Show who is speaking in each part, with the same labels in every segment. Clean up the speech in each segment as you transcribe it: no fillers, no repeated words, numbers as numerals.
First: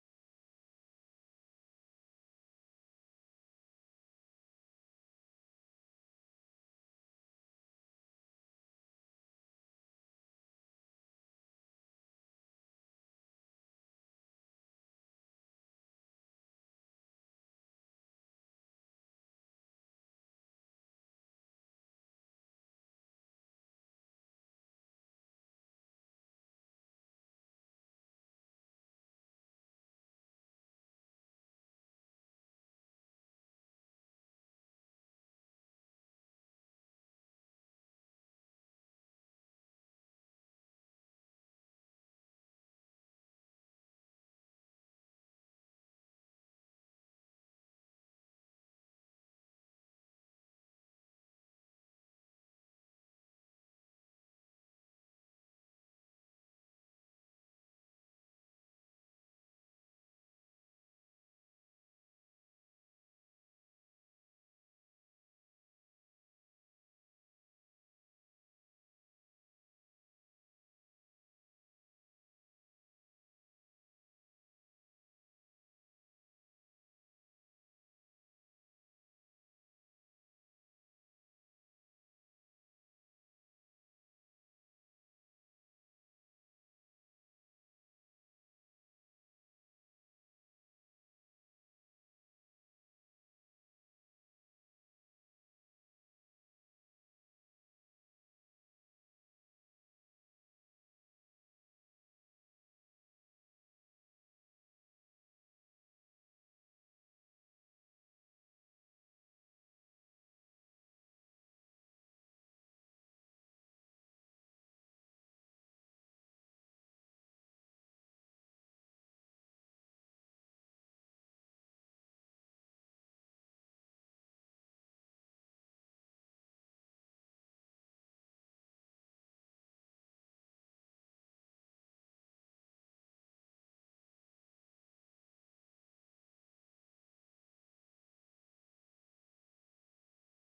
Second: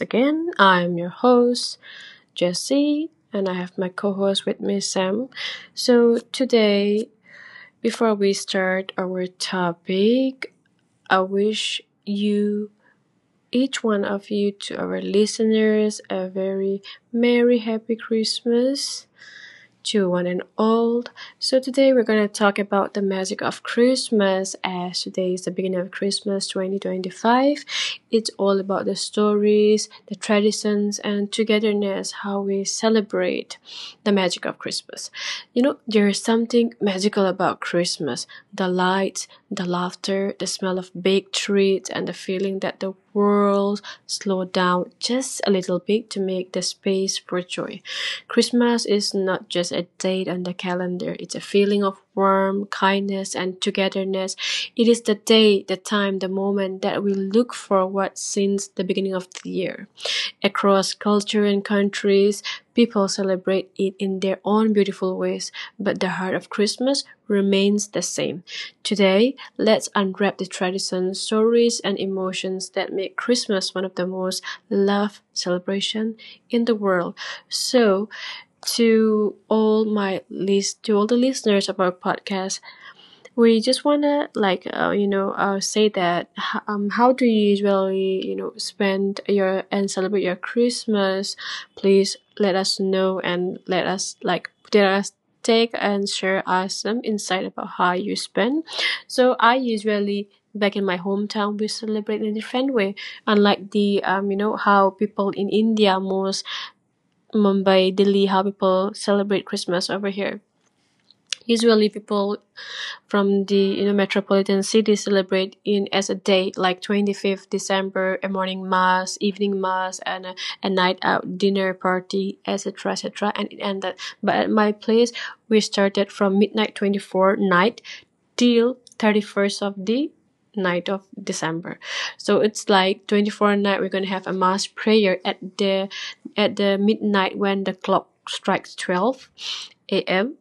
Speaker 1: again. I'm your host, Jessie, and I have my co host with me, Sam. So, today, before we start our topic, I wish you, each one of you, to our listeners, a very merry, happy Christmas to one and all. So today we're going to talk about the magic of Christmas as today is the beginning of Christmas 2025. It's all about the stories, the traditions, and togetherness, how we celebrate the magic of Christmas. You know, there is something magical about Christmas. The lights, the laughter, the smell of baked treats, and the feeling that the world slow down just a little bit to make the space for joy. Christmas is not just a date on the calendar, it's a feeling of warmth, kindness, and togetherness. It is the day, the time, the moment that we look forward since the beginning of the year. Across culture and countries, people celebrate it in their own beautiful ways, but the heart of Christmas remains the same. Today, let's unwrap the traditions, stories, and emotions that make Christmas one of the most loved celebrations in the world. So, to all my list, to all the listeners of our podcast, we just wanna say that how do you usually spend your and celebrate your Christmas? Please let us know, and let us like, let us take and share us some insight about how you spend. So I usually, back in my hometown, we celebrate in a different way, unlike the you know how people in India, most Mumbai, Delhi, how people celebrate Christmas over here. Usually people from the metropolitan city celebrate in as a day like 25th december, a morning mass, evening mass, and a night out dinner party, etc, etc, and it ended. But at my place, we started from midnight 24 night till 31st of the night of december. So it's like 24 night we're going to have a mass prayer at the midnight. When the clock strikes 12 a.m,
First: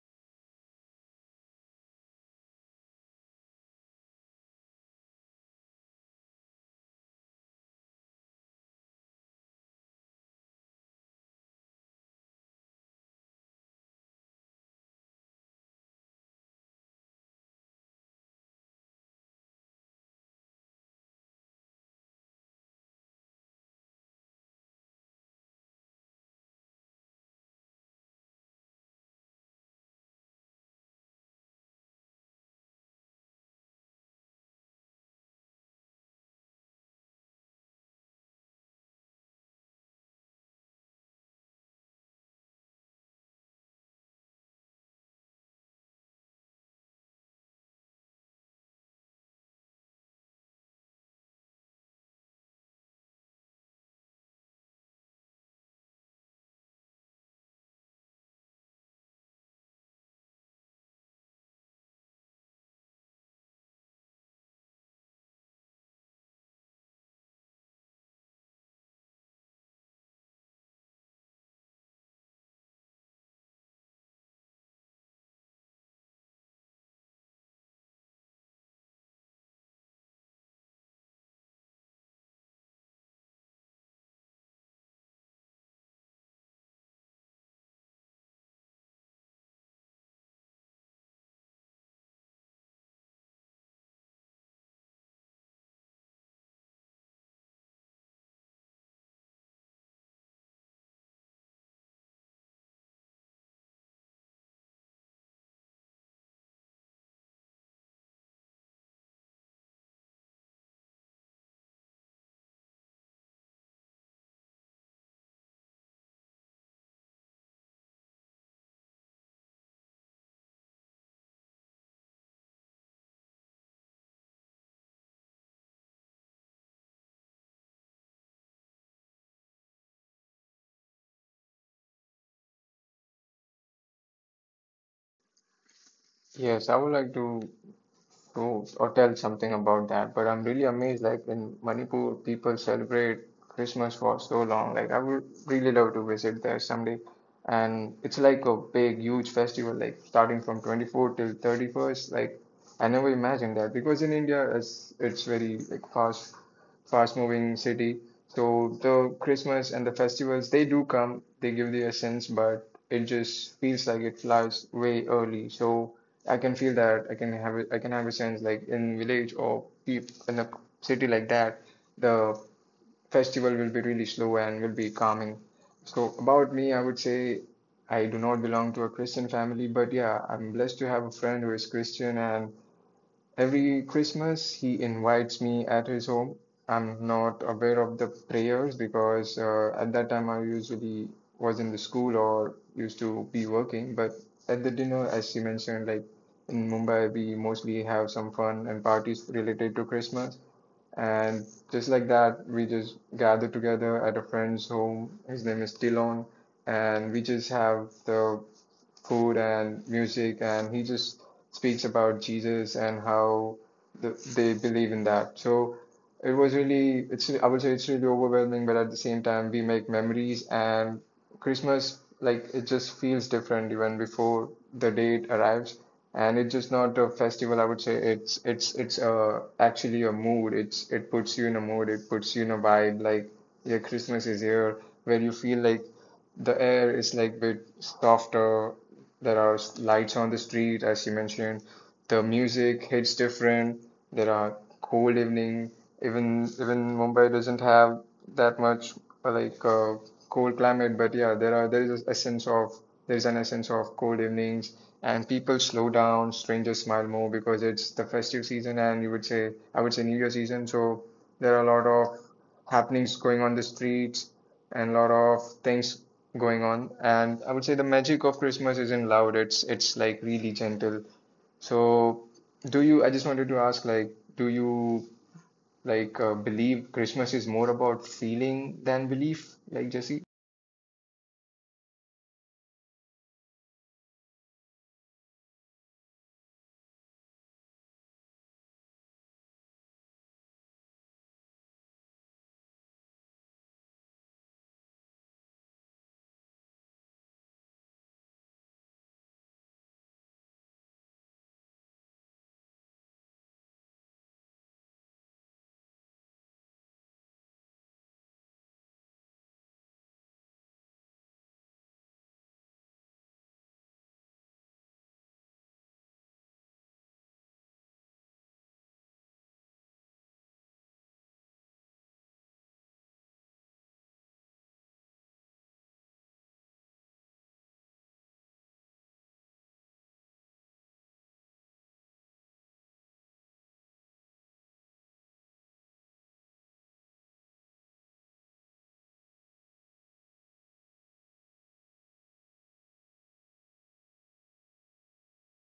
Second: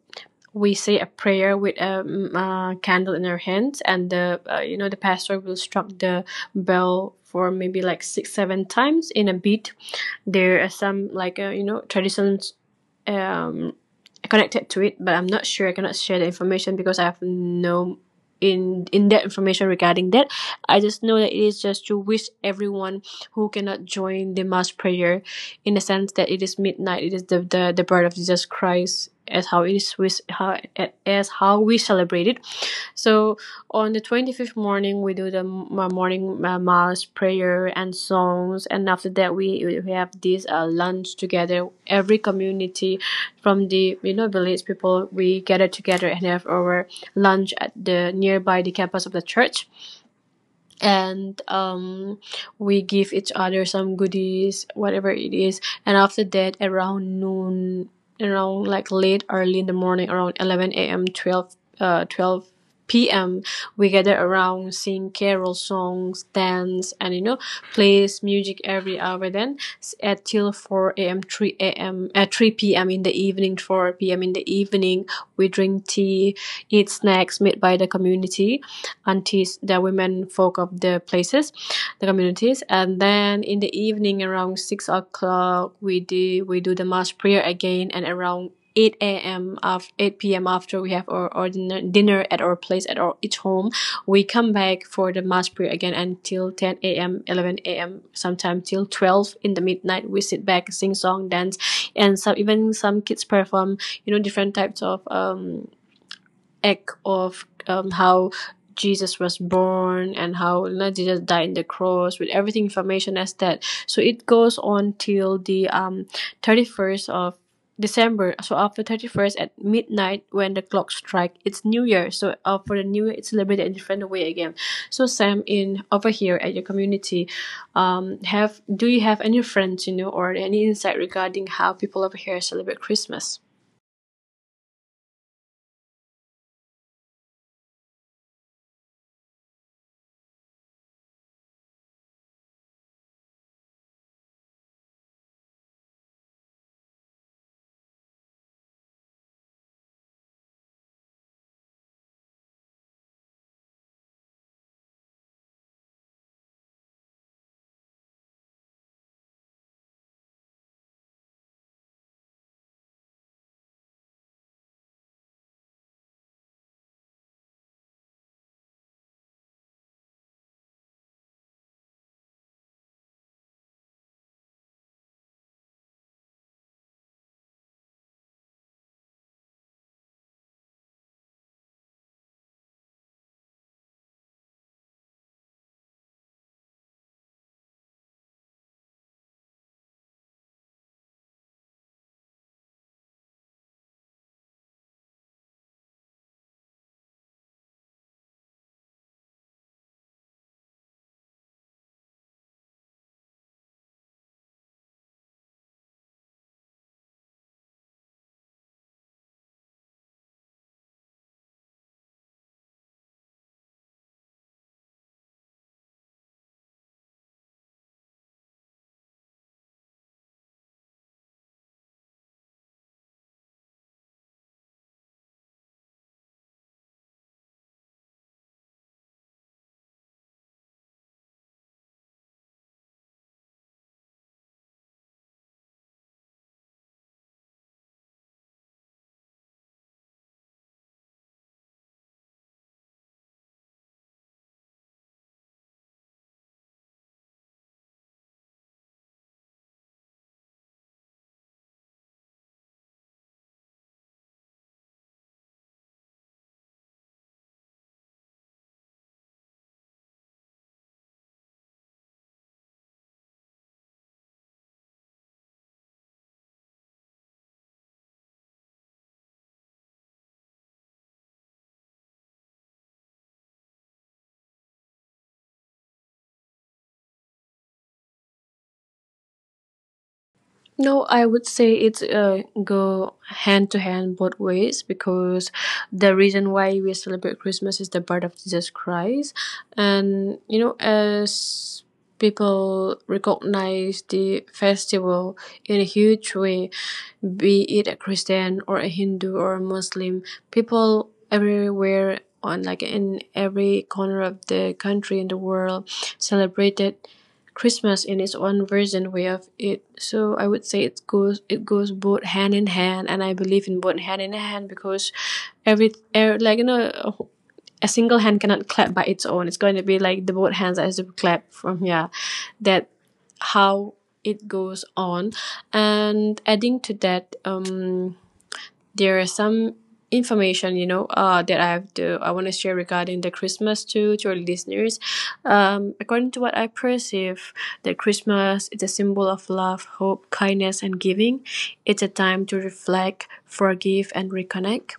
Speaker 1: we say a prayer with a, candle in our hands, and the the pastor will struck the bell for maybe like 6, 7 times in a beat. There are some traditions um connected to it, but I'm not sure. I cannot share the information because I have no in that information regarding that. I just know that it is just to wish everyone who cannot join the mass prayer, in the sense that it is midnight. It is the birth of Jesus Christ, as how it is with how, as how we celebrate it. So on the 25th morning, we do the morning mass prayer and songs. And after that, we have this lunch together. Every community from the, you know, village people, we gather together and have our lunch at the nearby the campus of the church, and we give each other some goodies, whatever it is. And after that, around noon, around like late, early in the morning, around 11 a.m., 12 p.m., we gather around, sing carol songs, dance, and you know, plays music every hour. Then at till 4 a.m., 3 a.m., at 3 p.m. in the evening, 4 p.m. in the evening, we drink tea, eat snacks made by the community aunties, the women folk of the places, the communities. And then in the evening around 6 o'clock, we do the mass prayer again, and around 8 a.m. of 8 p.m., after we have our dinner at our place, at our each home, we come back for the mass prayer again until 10 a.m., 11 a.m. Sometime till 12 in the midnight. We sit back, sing song, dance, and some kids perform, you know, different types of act of how Jesus was born, and how, you know, Jesus died on the cross with everything information as that. So it goes on till the 31st of December. So after 31st at midnight when the clock strike, it's New Year. So for the New Year, it's celebrated in a different way again. So Sam, in over here at your community, have do you have any friends you know, or any insight regarding how people over here celebrate Christmas?
Speaker 2: Yes, I would like to or tell something about that, but I'm really amazed like in Manipur people celebrate Christmas for so long. Like I would really love to visit there someday. And it's like a big, huge festival, like starting from 24 till 31st. Like I never imagined that because in India it's very like fast moving city. So the Christmas and the festivals, they do come, they give the essence, but it just feels like it flies way early. So I can feel that I can have it, I can have a sense like in village or in a city like that, the festival will be really slow and will be calming. So about me, I would say I do not belong to a Christian family, but yeah, I'm blessed to have a friend who is Christian, and every Christmas, he invites me at his home. I'm not aware of the prayers because at that time I usually was in the school or used to be working. But at the dinner, as she mentioned, like in Mumbai, we mostly have some fun and parties related to Christmas. And just like that, we just gather together at a friend's home. His name is Tilon, and we just have the food and music, and he just speaks about Jesus and how the, they believe in that. So it was really, it's I would say it's really overwhelming, but at the same time, we make memories, and Christmas like it just feels different even before the date arrives. And it's just not a festival, I would say. It's actually a mood. It puts you in a mood. It puts you in a vibe. Like yeah, Christmas is here, where you feel like the air is like bit softer. There are lights on the street, as you mentioned. The music hits different. There are cold evening. Even Mumbai doesn't have that much uh, like uh, cold climate, but yeah, there is a essence of there is an essence of cold evenings, and people slow down. Strangers smile more because it's the festive season, and you would say I would say New Year season. So there are a lot of happenings going on the streets and lot of things going on. And I would say the magic of Christmas isn't loud. It's like really gentle. So I just wanted to ask, like, do you believe Christmas is more about feeling than belief, like Jesse?
Speaker 1: No, I would say it's go hand to hand both ways, because the reason why we celebrate Christmas is the birth of Jesus Christ, and you know, as people recognize the festival in a huge way, be it a Christian or a Hindu or a Muslim, people everywhere, on like in every corner of the country in the world, celebrated Christmas in its own version way of it. So I would say it goes, both hand in hand, and I believe in both hand in hand, because every like you know, a single hand cannot clap by its own. It's going to be like the both hands that has to clap from, yeah, that how it goes on. And adding to that, there are some information you know that I want to share regarding the christmas too, to our listeners. According to what I perceive, the christmas is a symbol of love, hope, kindness, and giving. It's a time to reflect, forgive, and reconnect,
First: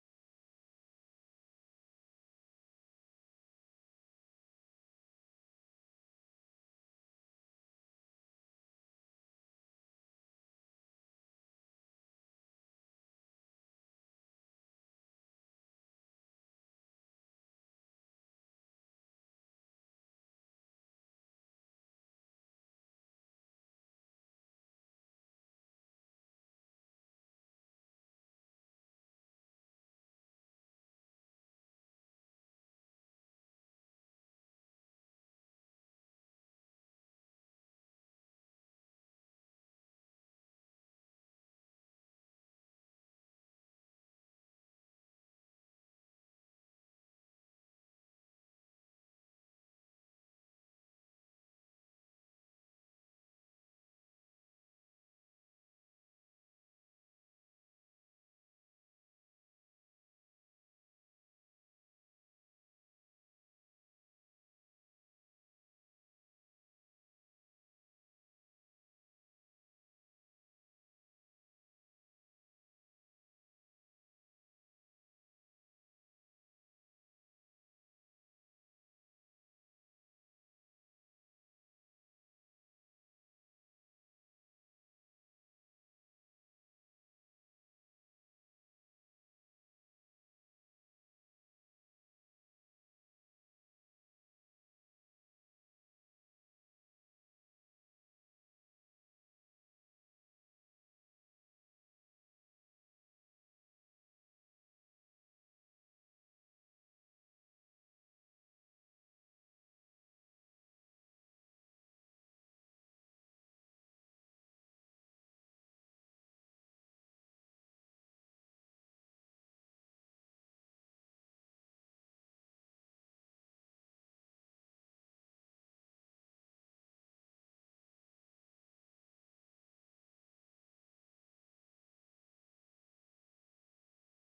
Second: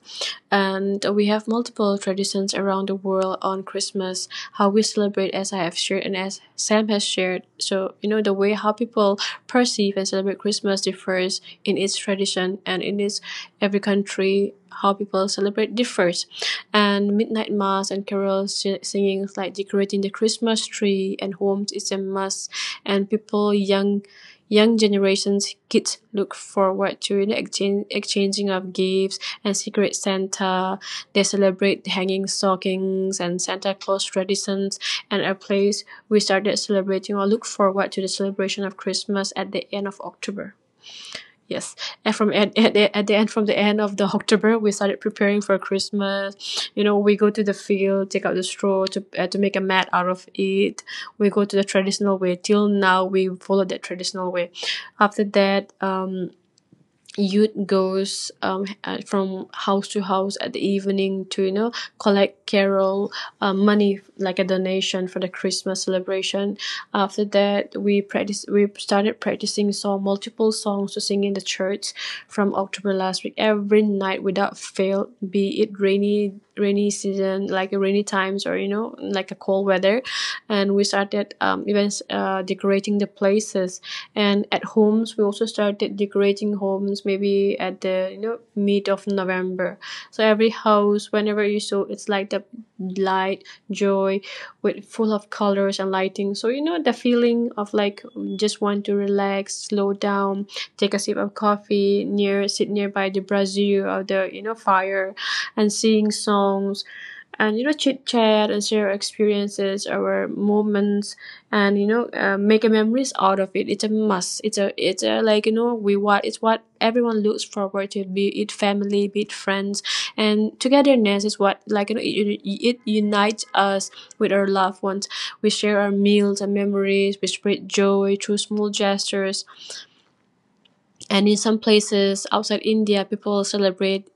Speaker 1: and we have multiple traditions around the world on christmas, how we celebrate, as I have shared, and as sam has shared. So you know, the way how people perceive and celebrate christmas differs in its tradition and in its... Every country, how people celebrate differs, and midnight mass and carol singings, like decorating the Christmas tree and homes, is a must. And people, young generations, kids look forward to exchanging of gifts and secret Santa. They celebrate hanging stockings and Santa Claus traditions, and a place we started celebrating or look forward to the celebration of Christmas at the end of October. Yes, and from at the end, from the end of the October, we started preparing for Christmas. You know, we go to the field, take out the straw to make a mat out of it. We go to the traditional way. Till now, we follow that traditional way. After that, youth goes from house to house at the evening to you know, collect carol money, like a donation for the christmas celebration. After that, we started practicing song, multiple songs to sing in the church, from october last week, every night without fail, be it rainy season, like rainy times, or you know, like a cold weather. And we started even decorating the places, and at homes we also started decorating homes, maybe at the you know, mid of november. So every house, whenever you saw, it's like the light, joy, with full of colors and lighting. So you know, the feeling of like, just want to relax, slow down, take a sip of coffee near, sit nearby the brazier or the you know, fire, and sing songs, and you know, chit chat, and share experiences, our moments, and you know make a memories out of it. It's a must, it's a like you know, we what it's what everyone looks forward to, be it family, be it friends. And togetherness is what, like you know, it unites us with our loved ones. We share our meals and memories, we spread joy through small gestures, and in some places outside india, people celebrate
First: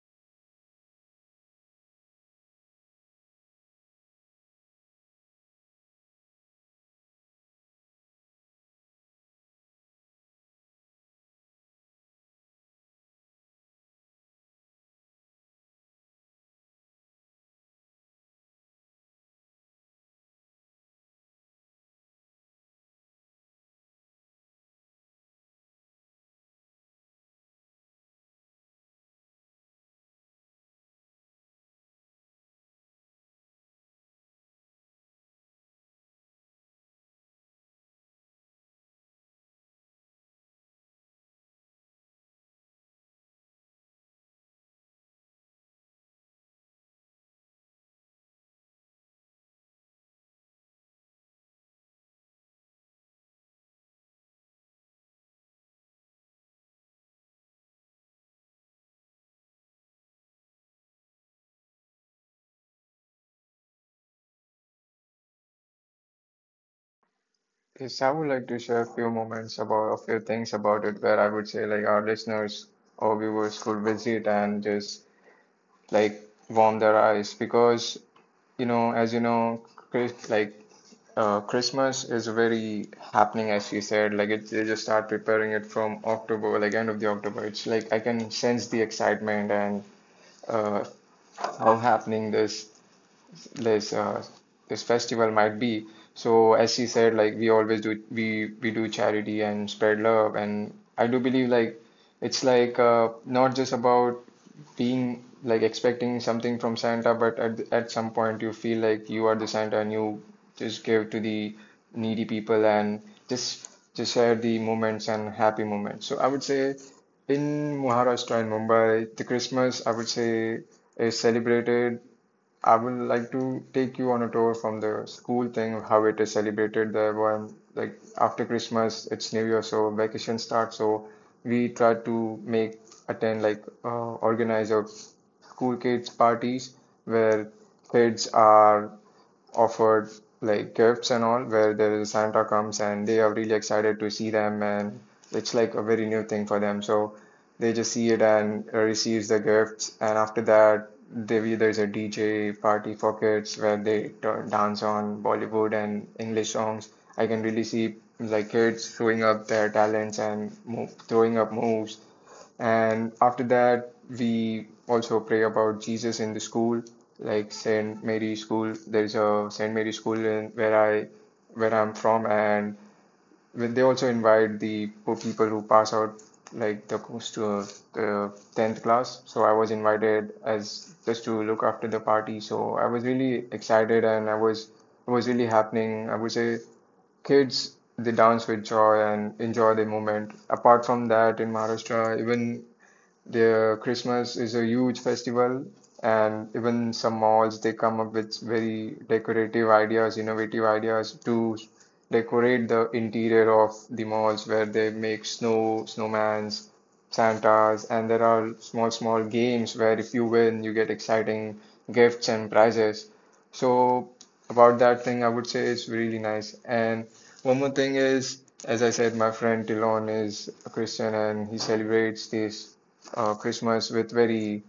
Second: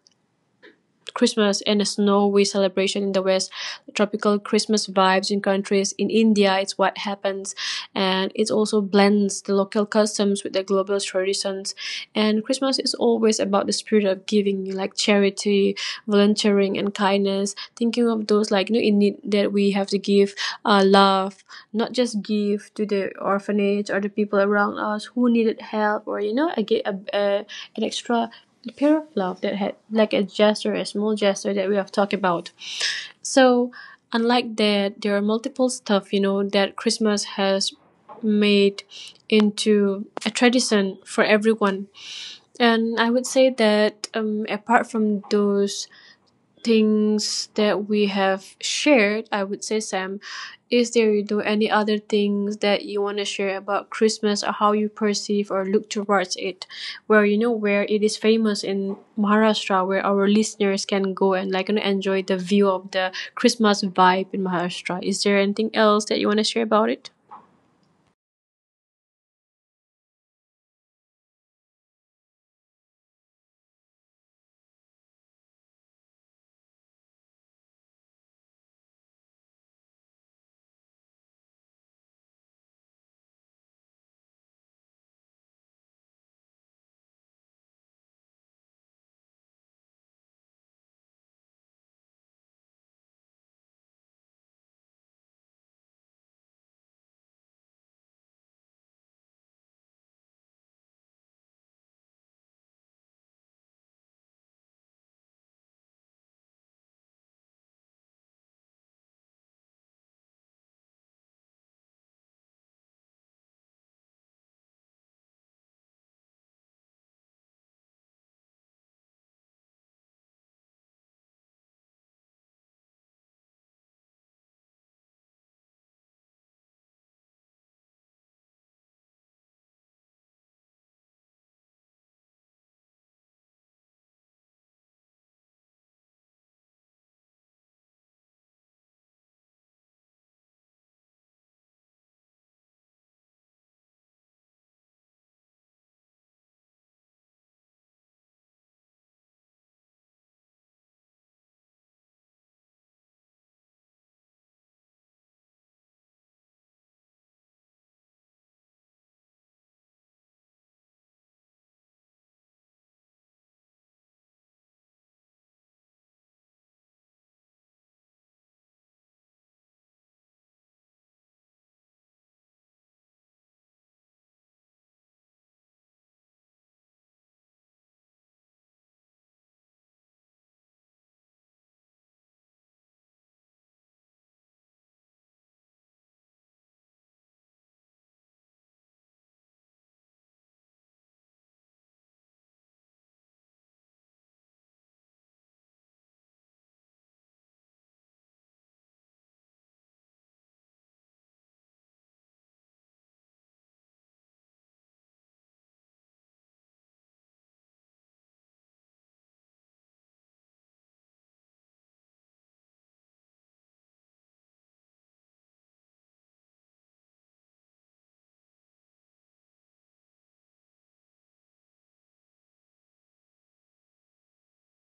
Speaker 1: Christmas and a snowy celebration in the West, tropical Christmas vibes in countries. In India, it's what happens, and it also blends the local customs with the global traditions. And Christmas is always about the spirit of giving, like charity, volunteering, and kindness. Thinking of those like you know, in need, that we have to give love, not just give to the orphanage or the people around us who needed help, or you know, I get an extra pair of love that had like a gesture, a small gesture that we have talked about. So, unlike that, there are multiple stuff you know, that Christmas has made into a tradition for everyone. And I would say that, apart from those things that we have shared, I would say, Sam, is there you do any other things that you want to share about Christmas, or how you perceive or look towards it? Where you know, where it is famous in Maharashtra, where our listeners can go and like you know, enjoy the view of the Christmas vibe in Maharashtra. Is there anything else that you want to share about it?
Speaker 2: Yes, I would like to share a few moments about a few things about it where I would say like our listeners or viewers could visit and just like warm their eyes because you know as you know Chris, like Christmas is very happening as you said like it, they just start preparing it from October, like end of the October. It's like I can sense the excitement, and uh, how happening this uh, this festival might be. So as she said, like we always do, we do charity and spread love. And I do believe like it's like not just about being like expecting something from Santa, but at some point you feel like you are the Santa and you just give to the needy people and just share the moments and happy moments. So I would say in Maharashtra and Mumbai, the Christmas I would say is celebrated. I would like to take you on a tour from the school thing, how it is celebrated there. When like after Christmas, it's New Year, so vacation starts. So we try to make attend like organize a school kids parties where kids are offered like gifts and all, where the Santa comes and they are really excited to see them, and it's like a very new thing for them. So they just see it and receives the gifts, and after that there's a DJ party for kids where they turn, dance on Bollywood and English songs. I can really see like kids throwing up their talents and throwing up moves. And after that, we also pray about Jesus in the school, like Saint Mary School. There is a Saint Mary School in where I'm from, and when they also invite the poor people who pass out, like the close the tenth class. So I was invited as just to look after the party. So I was really excited, and I was it was really happening. I would say kids they dance with joy and enjoy the moment. Apart from that, in Maharashtra, even their Christmas is a huge festival, and even some malls they come up with very decorative ideas, innovative ideas to decorate the interior of the malls where they make snow, snowmans, Santas, and there are small, small games where if you win, you get exciting gifts and prizes. So, about that thing, I would say it's really nice. And one more thing is, as I said, my friend Tilon is a Christian and he celebrates this Christmas with very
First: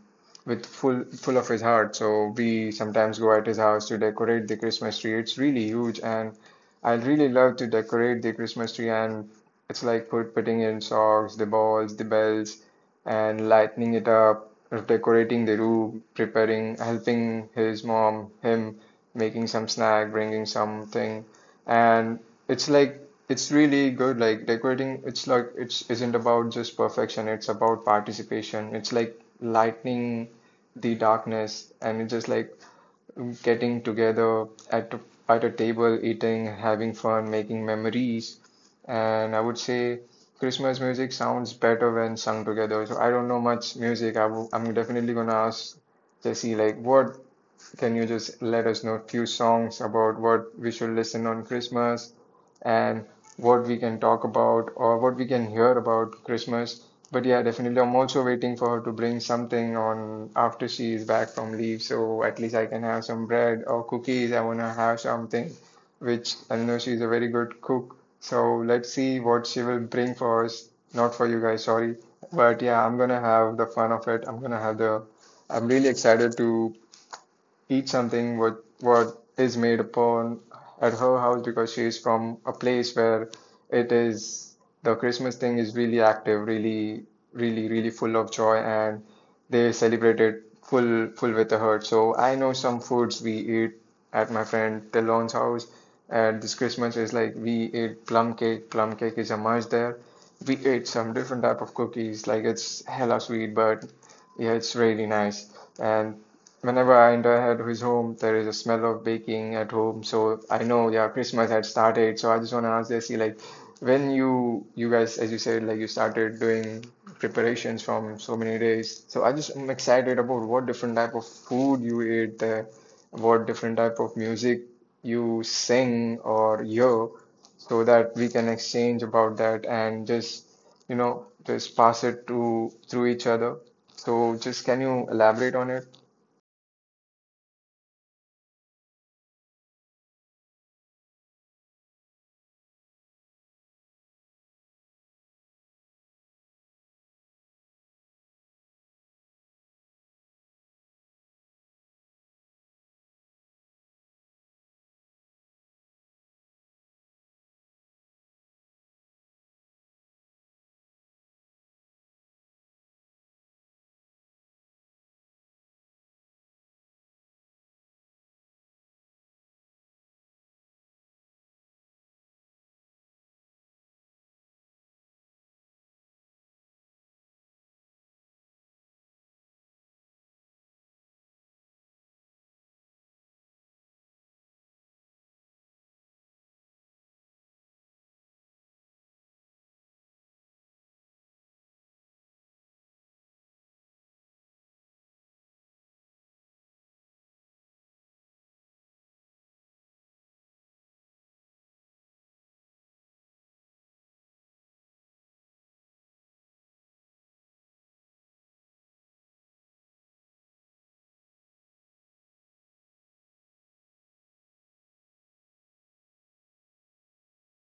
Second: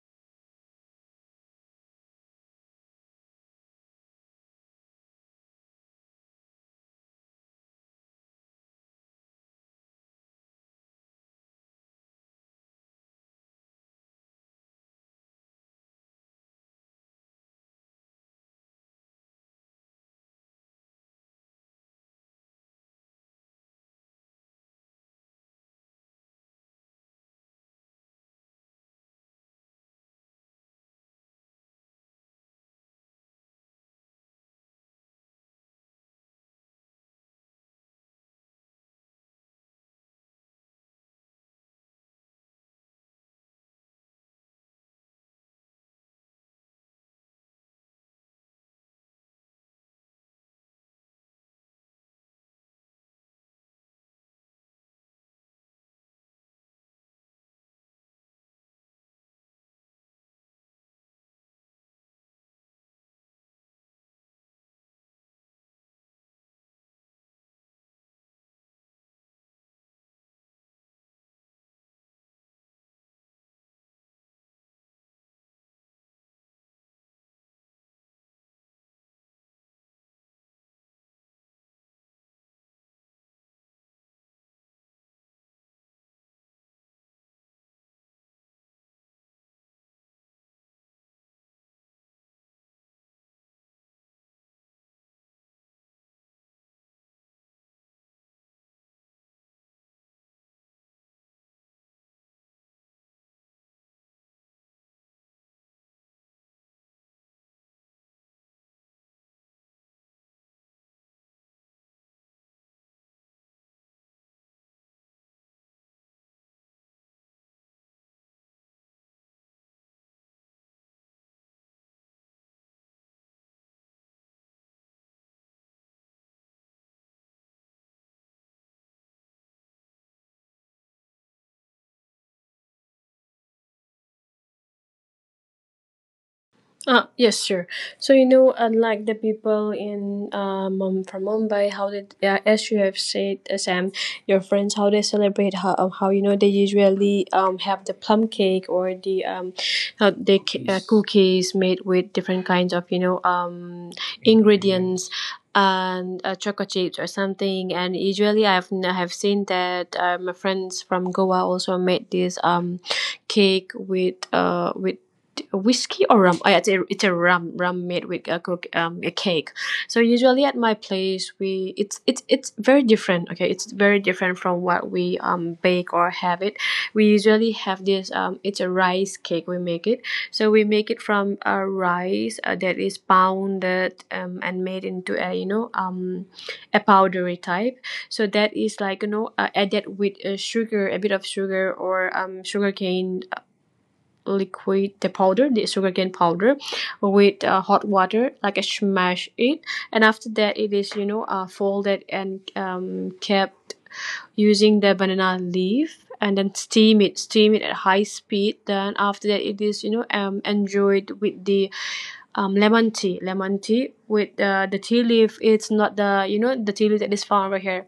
Speaker 2: with full full of his heart. So we sometimes go at his house to decorate the Christmas tree. It's really huge, and I really love to decorate the Christmas tree. And it's like putting in socks, the balls, the bells, and lighting it up, decorating the room, preparing, helping his mom, him, making some snack, bringing something. And it's like it's really good. Like decorating, it's like it's isn't about just perfection. It's about participation. It's like lightening the darkness, and it's just like getting together at at a table, eating, having fun, making memories. And I would say Christmas music sounds better when sung together. So I don't know much music. I'm definitely gonna ask Jesse like what can you just let us know a few songs about what we should listen on Christmas and what we can talk about or what we can hear about Christmas? But yeah, definitely. I'm also waiting for her to bring something on after she is back from leave, so at least I can have some bread or cookies. I want to have something, which I know she's a very good cook. So let's see what she will bring for us. Not for you guys, sorry. But yeah, I'm gonna have the fun of it. I'm gonna have the. I'm really excited to eat something what is made upon at her house because she is from a place where it is the Christmas thing is really active, really, really, really full of joy, and they celebrate it full full with a heart. So I know some foods we eat at my friend Talon's house, and this Christmas is like we ate plum cake. Plum cake is a must there. We ate some different type of cookies, like it's hella sweet, but yeah, it's really nice. And whenever I enter head his home, there is a smell of baking at home. So I know, yeah, Christmas had started. So I just want to ask Jesse, like, when you guys, as you said, like you started doing preparations from so many days. So I just am excited about what different type of food you eat there, what different type of music you sing or hear, so that we can exchange about that and just, you know, just pass it to through each other. So just can you elaborate on it?
Speaker 1: Ah, yes, sure. So, unlike the people in from Mumbai, how did, as you have said, Sam, your friends, how they celebrate, how, they usually have the plum cake or the how they, cookies made with different kinds of, ingredients and chocolate chips or something. And usually I've have seen that my friends from Goa also made this cake with with whiskey or rum. Oh, yeah, it's a rum made with a cake. So usually at my place we it's very different. Okay, it's very different from what we bake or have it. We usually have this it's a rice cake we make it. So we make it from a rice that is pounded and made into a a powdery type. So that is, added with sugar a bit of sugar, or sugar cane liquid, the sugarcane powder, with hot water, like I smash it. And after that it is, folded and, kept using the banana leaf, and then steam it at high speed. Then after that it is, enjoyed with the, lemon tea with, the tea leaf. It's not, the the tea leaf that is found right here.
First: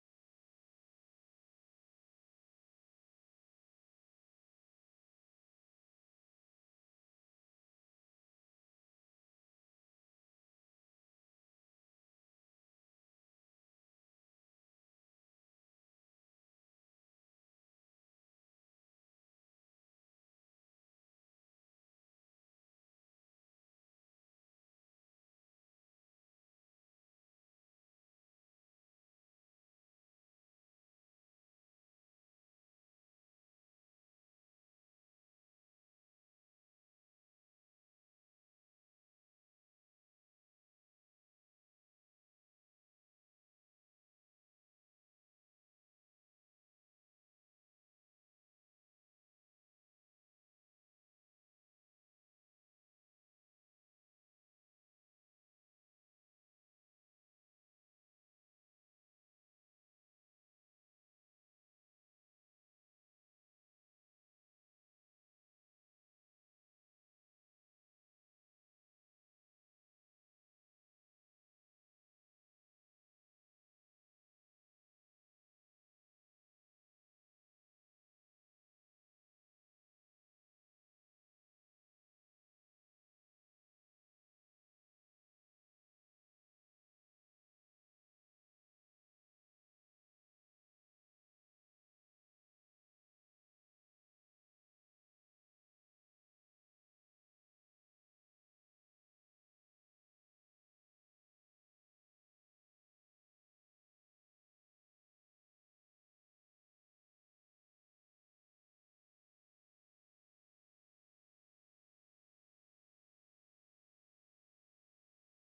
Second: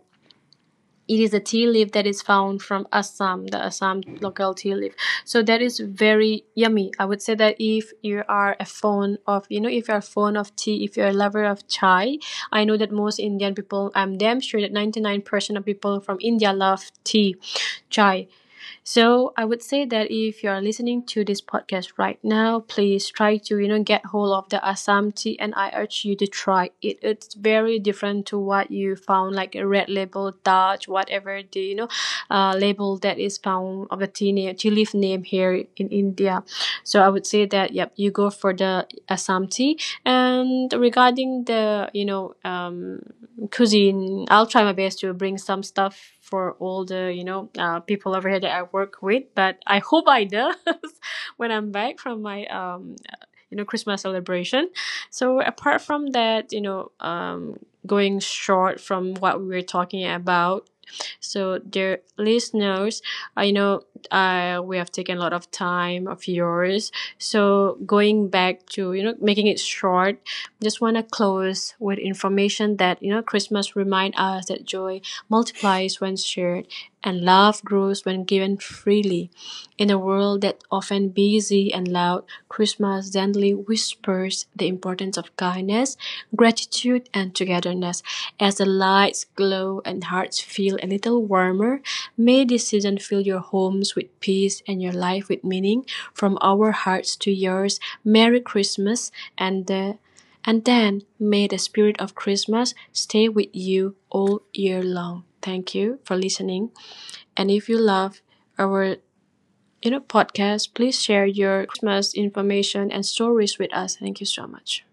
Speaker 1: It is a tea leaf that is found from Assam, the Assam local tea leaf. So that is very yummy. I would say that if you are a fan of, you know, if you are a fan of tea, if you're a lover of chai, I know that most Indian people, I'm damn sure that 99% of people from India love tea, chai. So I would say that if you are listening to this podcast right now, please try to get hold of the Assam tea, and I urge you to try it. It's very different to what you found, like a red label, Dutch, whatever the label that is found of a tea name, tea leaf name here in India. So I would say that, yep, you go for the Assam tea. And regarding the cuisine, I'll try my best to bring some stuff for all the people over here that I work with. But I hope I does when I'm back from my, Christmas celebration. So apart from that, going short from what we were talking about, so, dear listeners, I know we have taken a lot of time of yours. So, going back to, making it short, just want to close with information that, Christmas remind us that joy multiplies when shared and love grows when given freely. In a world that's often busy and loud, Christmas gently whispers the importance of kindness, gratitude, and togetherness. As the lights glow and hearts feel a little warmer, may this season fill your homes with peace and your life with meaning. From our hearts to yours, Merry Christmas and the and then may the spirit of Christmas stay with you all year long. Thank you for listening. And if you love our in a podcast, please share your Christmas information and stories with us. Thank you so much.